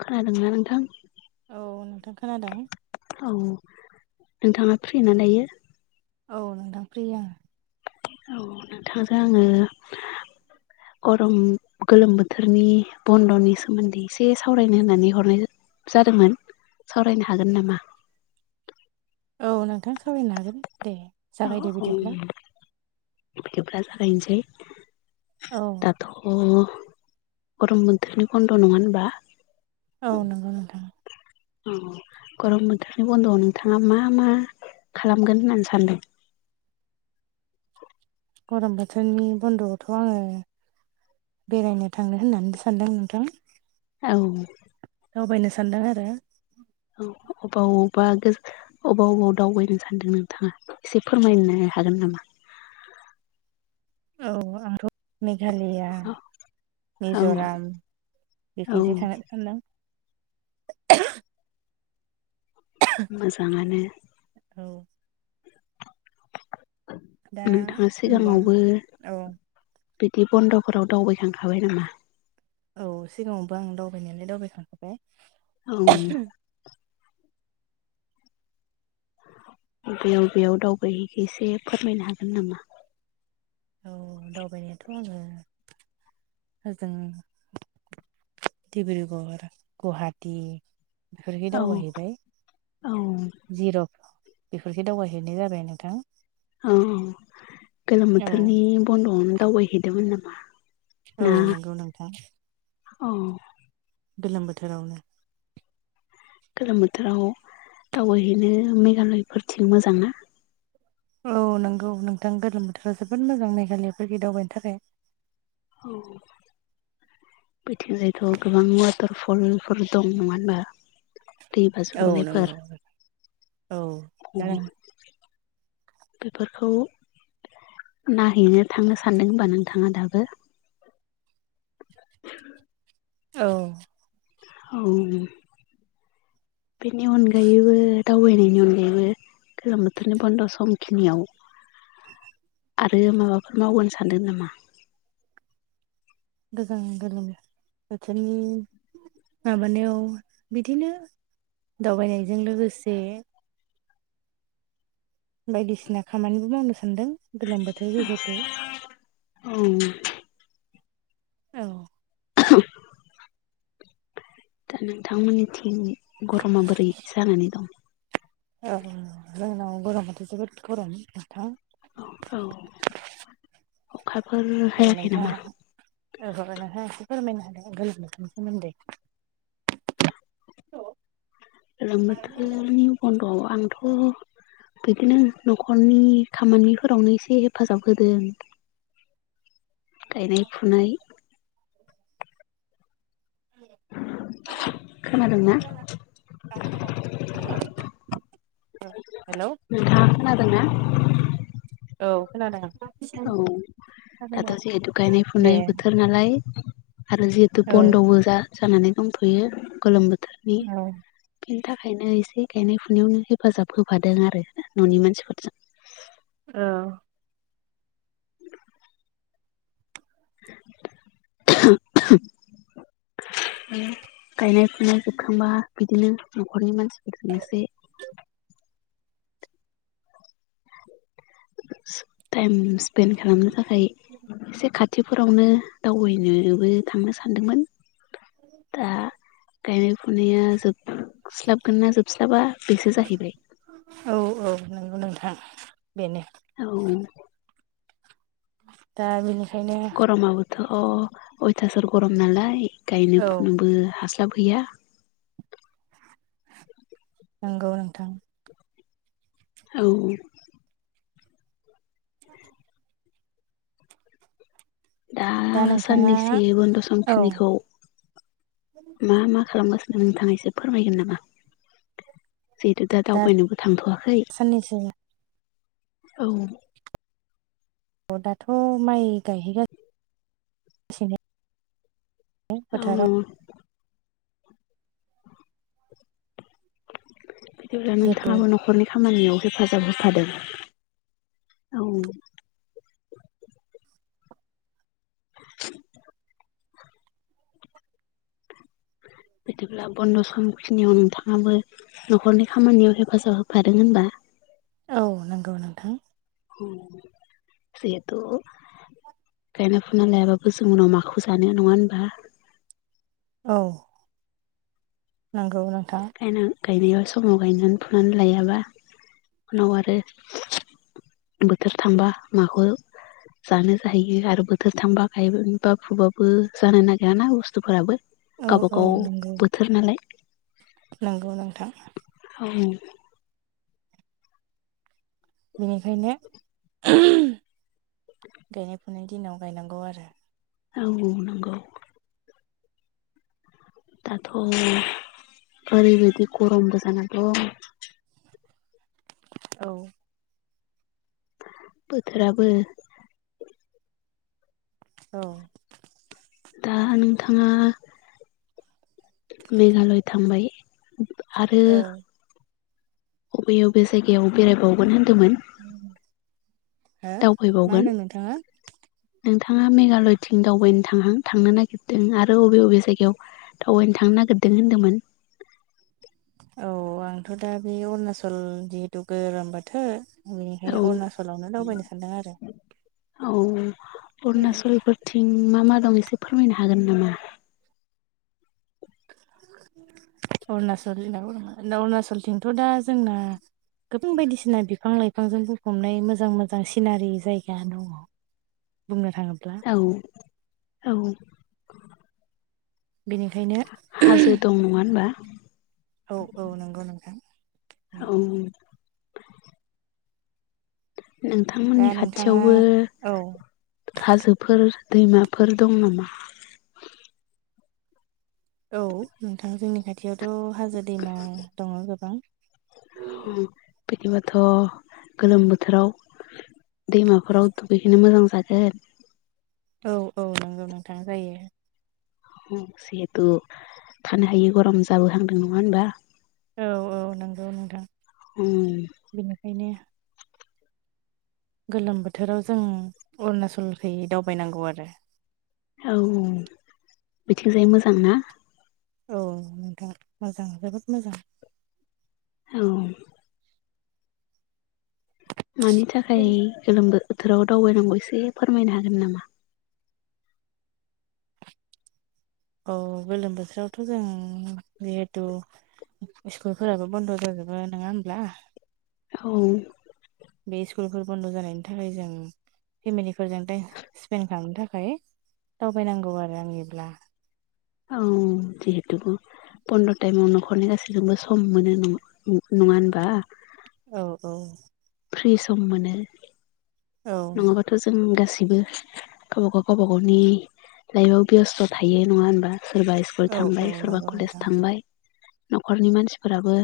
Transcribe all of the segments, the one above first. खोनादोंना नोंथां औ नोंथां खोनादों औ नोंथाङा फ्रि ना दायो औ नोंथां फ्रि आंनो औ नोंथांजों आङो गरम गोलोम बोथोरनि बन्द'नि सोमोन्दै एसे सावरायनो होननानै हरनाय जा जादोंमोन सावरायनो हागोन नामा? औ नोंथां सावरायनो हागोन दे औ जागायदो औ बिदिब्ला बिदिब्ला जागायनोसै औ दाथ' गरम बोथोरनि खन्द' नङा होनबा औ नंगौ नोंथां। औ गरम बोथोरनि बन्द'आव नोंथाङा मा मा खालामगोन होननानै सानदों। गरम बोथोरनि बन्द'आवथ' आङो बेरायनो थांनो होननानै सा सान्दों नोंथां। औ दावबायनो सानदों आरो औ अबावबा गोज अबाव अबाव दावबायनो सानदों नोंथाङा एसे फोरमायनो हागोन नामा? [inaudible] औ आंथ' मेघालया, औ मिज'राम बेखैसो औ थांनो सानदों। मोजाङानो औ दा नोंथाङा होनब्ला सिगाङावबो औ बिदि बन्द'फोराव दावबाय खांखाबाय नामा? औ सिगाङावबो आं दावबाय नायालाय दावबाय खांबाय। औ बेयाव बेयाव दावबायहैखो एसे फोरमायनो हागोन नामा? औ दावबायनायाथ' आङो होजों डिब्रुगर, गुवाहाटि फोरखै औ दावबायहैनाय औ जिर' बेफोरखै दावबायहैनाय जाबाय नोंथां। ओ गोलोम औ बोथोरनि बन्द'आवनो दावबायहैदोंमोन नामा? औ ना नंगौ नोंथां। औ गोलोम बोथोरावनो गोलोम बोथोराव दावबायहैनो मेघालयफोरथिं मोजां ना? औ नंगौ नोंथां, गोलोम बोथोराव जोबोद मोजां मेघालयाफोरखै दावबायनो थाखाय। औ बैथिंजायथ' गोबां वाटार फलफोर दं नङानो होनबा? दै औ बाज्रुमनायफोर नंगौ दा बेफोरखौ नायहैनो थांनो सानदों हबा नोंथाङा दाबो‌? औ औ बेनि अनगायैबो दावबायनायनि अनगायैबो गोलोम बोथोरनि बन्द' समखिनियाव आरो माबाफोर मावगोन सानदों नामा? गोजां गोलोमो बोथोरनि माबानायाव बिदिनो दावबायनायजों लोगोसे बायदिसिना खामानिबो मावनो सान्दों गोलोम बोथोर जिहेथु। औ औ [unintelligible] दा नोंथां मोननिथिं गरमा बोरै जानानै दं? औ जोंनाव गरमाथ' जोबोद गरम नोंथां। औ औ। दे नोंथाङा [unintelligible] फोरमायना होदो गोलोम बोथोरनि सोमोन्दै। गोलोम बोथोरनि बन्द'आव आंथ' बिदिनो न'खरनि खामानिफोरावनो एसे हेफाजाब होदों। गायनाय, फुनाय। खोनादोंना [unintelligible] ओ। नोंथांङा खोनादों ना? औ खोनादों। औ दाथ' जिहेथु गायनाय दे फुनाय बोथोर नालाय आरो जिहेतु औ बन्द'बो जा-जानानै दंथ'यो गोलोम बो औ। थाखायनो एसे गायनाय फुनायावनो हेफाजाब होफादों आरो न'नि मानसिफोरजों। औ। [unintelligible] गायनाय फुनाय जोबखांबा बिदिनो न'खरनि मानसिफोरजों एसे [unintelligible] [unintelligible] टाइम स्पेन्ड खालामनो थाखाय एसे खाथिफोरावनो दावबायनोबो थांनो सानदोंमोन। दा गायनाय फुनाया जोबस्लाबगोन ना जोबस्लाबा बेसो जाहैबाय। नोंगौ नोंथां बेनो। औ। दा बेनो। गरमाबोथ' अयथासार गरम नालाय गायनो औ फुनोबो हास लाबहैया। नोंगौ नोंथां। औ। [inaudible] दा साननैसे बन्द' औ समखिनिखौ मा मा खालामगा नोंथां एसे फोरमायगोन नामा? जिहेथु दा दावबायनोबो थांथ'वाखै साननैसो औ। अ दाथ' माइ गायहैगा [inaudible] सिनो बे औ फोथाराव। होमब्ला जिहेथु नोंथांङाबो नखरनि खामानियाव हेफाजाब होफादों औ। [unintelligible] बिदिब्ला बन्द' समखिनियाव नोंथांङाबो न'खरनि खामानियाव हेफाजाब होफादों होनबा। औ नोंगौ नोंथां। जेहेथु गायना फुना लायाबाबो जों उनाव माखौ जानो नंङा होनबा। औ। नोंगौ नों खायनो गायनायाव समाव गायनानै फुनानै लायाबा उनाव आरो बोथोर थांबा माखौ जानो जाहैयो आरो बोथोर थांबा गायबा उम बा फुबाबो जानो नागिराना बुस्थुफोराबो। औ औ गावबागाव नंगौ बोथोर नालाय। नंगौ नोंथां ओं बेनिखायनो [unintelligible] गायनाय [unintelligible] दिनाव गायनांगौ आरो औ नंगौ दाथ' ओरैबायदि गरमबो जानादं औ बोथोराबो औ दा नोंथाङा मेघालय थांबाय आरो हो अबे बबे जायगायाव बेरायबावगोन होन [unintelligible] हो मा दावबायबावगोन होनदों नोंथाङा? नोंथाङा मेघालयथिं दावबायनो थांहां थांनो नागिरदों आरो बबे बबे जायगायाव दावबायनो थांनो नागिरदों होनदोंमोन औ आंथ' दा बे अरुणाचल जिहेथु गोरोम बोथो बेनिखायनो औ अरुणाचलावनो दावबायनो सानदों आरो औ अरुणचलफोरथिं मा मा दं एसे फोरमायनो हागोन नामा? अरुणचल अरुणाचलथिंथ' दा जोंना गोबां बायदिसिना बिफां लइ बिफांजों बुंफबनाय मोजां मोजां सिनारि जायगा दङ बुंनो थाङोब्ला औ औ बेनिखायनो हाजो दं नङा [unintelligible] होनबा औ औ नंगौ नोंथां औ दा नोंथांमोननि नोंथाङा खाथियावबो औ हाजोफोर दैमाफोर दं नामा औ नोंथां जोंनि खाथियावथ' हाजो दैमा दङ गोबां बिदिबाथ' गोलोम बोथोराव दैमाफोराव दुगैहैनो मोजां जागोन औ औ नंगौ नोंथां जायो जिहेथु थानो हायि गरम जाबो हांदों नङा होनबा औ औ नंगौ नोंथां बेनिखायनो गोलोम बोथोराव जों अरुनाचलखैै दावबायनांगौ आरो औ बिथिंजाय मोजां ना औ नोंथां मोजां जोबोद मोजां औ मानि थाखाय गोलोमो बोथोराव दावबायनांगौ एसे फोरमायनो हागोन नामा औ गोलोम बोथोरावथ' जों जिहेथु स्कुलफोराबो बन्द' जाजोबो नङा होमब्ला औ बे स्कुलफोर बन्द' जानायनि थाखाय जों फेमिलिफोरजों टाइम स्पेन्ड खालामनो थाखाय दावबायनांगौ आरो आंनिब्ला औ जिहेतु ग बन्द टाइमाव न'खरनि गासैखौबो सम मोनो नङा होनबा औ औ फ्रि सम मोनो औ नङाबाथ' जों गासैबो गावबागाव गावबागावनि लाइफआव बेस्थ' थायो नङा होनबा सोरबा स्कुल औ औ थांबाय सोरबा नंगौ कलेज नोंथां थांबाय न'खरनि मानसिफोराबो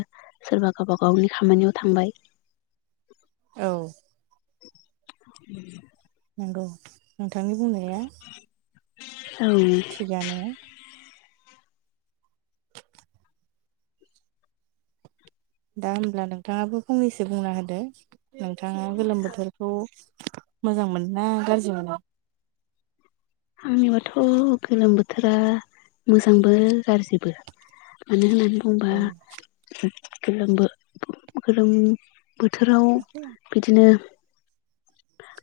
सोरबा गावबा गावनि खामानियाव थांबाय औ [inaudible] नंगौ नोंथांनि बुंनाया थिगानो औ दा होमब्ला नोंथाङाबो फंनैसो बुंना होदो नोंथाङा गोलोम बोथोरखौ मोजां मोनोना गाज्रि मोनो आंनिबाथ' गोलोम बोथोरा मोजांबो गाज्रिबो मानो होननानै बुंङोबा औ गोलोम गोलोम बोथोराव बिदिनो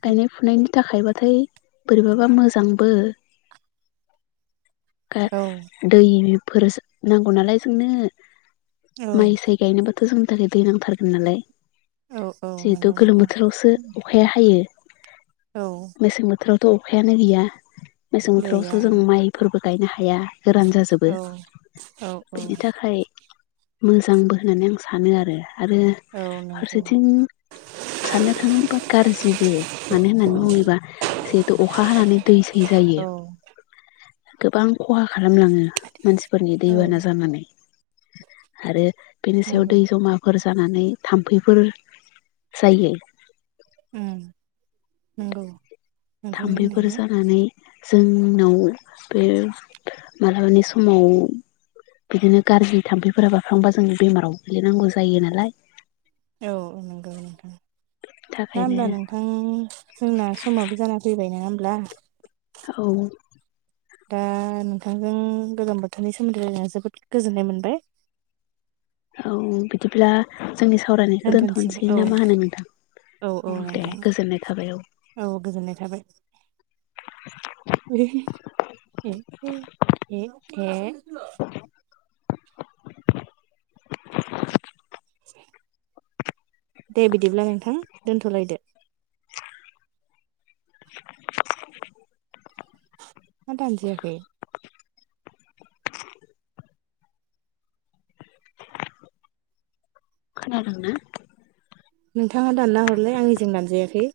गायनाय फुनायनि थाखायबाथाय बोरैबाबा मोजां बो औ दै फोर नांगौ नालाय जोंनो औ माइ साय गायनोबो जोंनि थाखाय दै नांथारगोन नालाय औ औ जिहेथु नंगौ गोलोम नोंथां बोथोरावसो अखाया हायो। औ मेसें बोथोरावथ'अखायानो गैया। मेसें गैया बोथोरावसो जों माइफोरबो गायनो हाया गोरान जाजोबो। औ औ औ। बेनि थाखाय मोजांबो होननानै आं सानो आरो आरो औ नंगौ फारसेथिं साननो थाङोबा गाज्रिबो मानो होननानै बुङो बा जिहेतु अखा हानानै दै सै जायो औ गोबां खहा खालामलाङो मानसिफोरनि औ दैबाना जानानै आरो बिनि सायाव नंगौ दै जमाफोर जानानै थाम्फैफोर जायो नोंंगौ थाम्फैफोर जानानै जोंनाव बे मालाबानि समाव बिदिनो गाज्रि थाम्फैफोरा बारफ्र्लांबा जों बेमाराव गोग्लैनांगौ जायो नालाय औ औ नंगौ नोंथां दा थाखायनो होमब्ला नोंथां जोंना समाबो जाना फैबाय नङा होमब्ला औ। दा नोंथांजों गोजां बोथोरनि सोमोन्दै जोबोद गोजोननाय मोनबाय। औ बिदिब्ला जोंनि सावरायनायखौ दोनथ'नोसै ना मा होनो नोंथां औ औ दे नोंथां गोजोननाय थाबाय औ गोजोननाय थाबाय। [unintelligible] दे बिदिब्ला नोंथां दोनथ'लायदो [inaudible] मा दानजायाखै खोनादों ना नोंथाङा दानना हरलाय आंनिजों दानजायाखै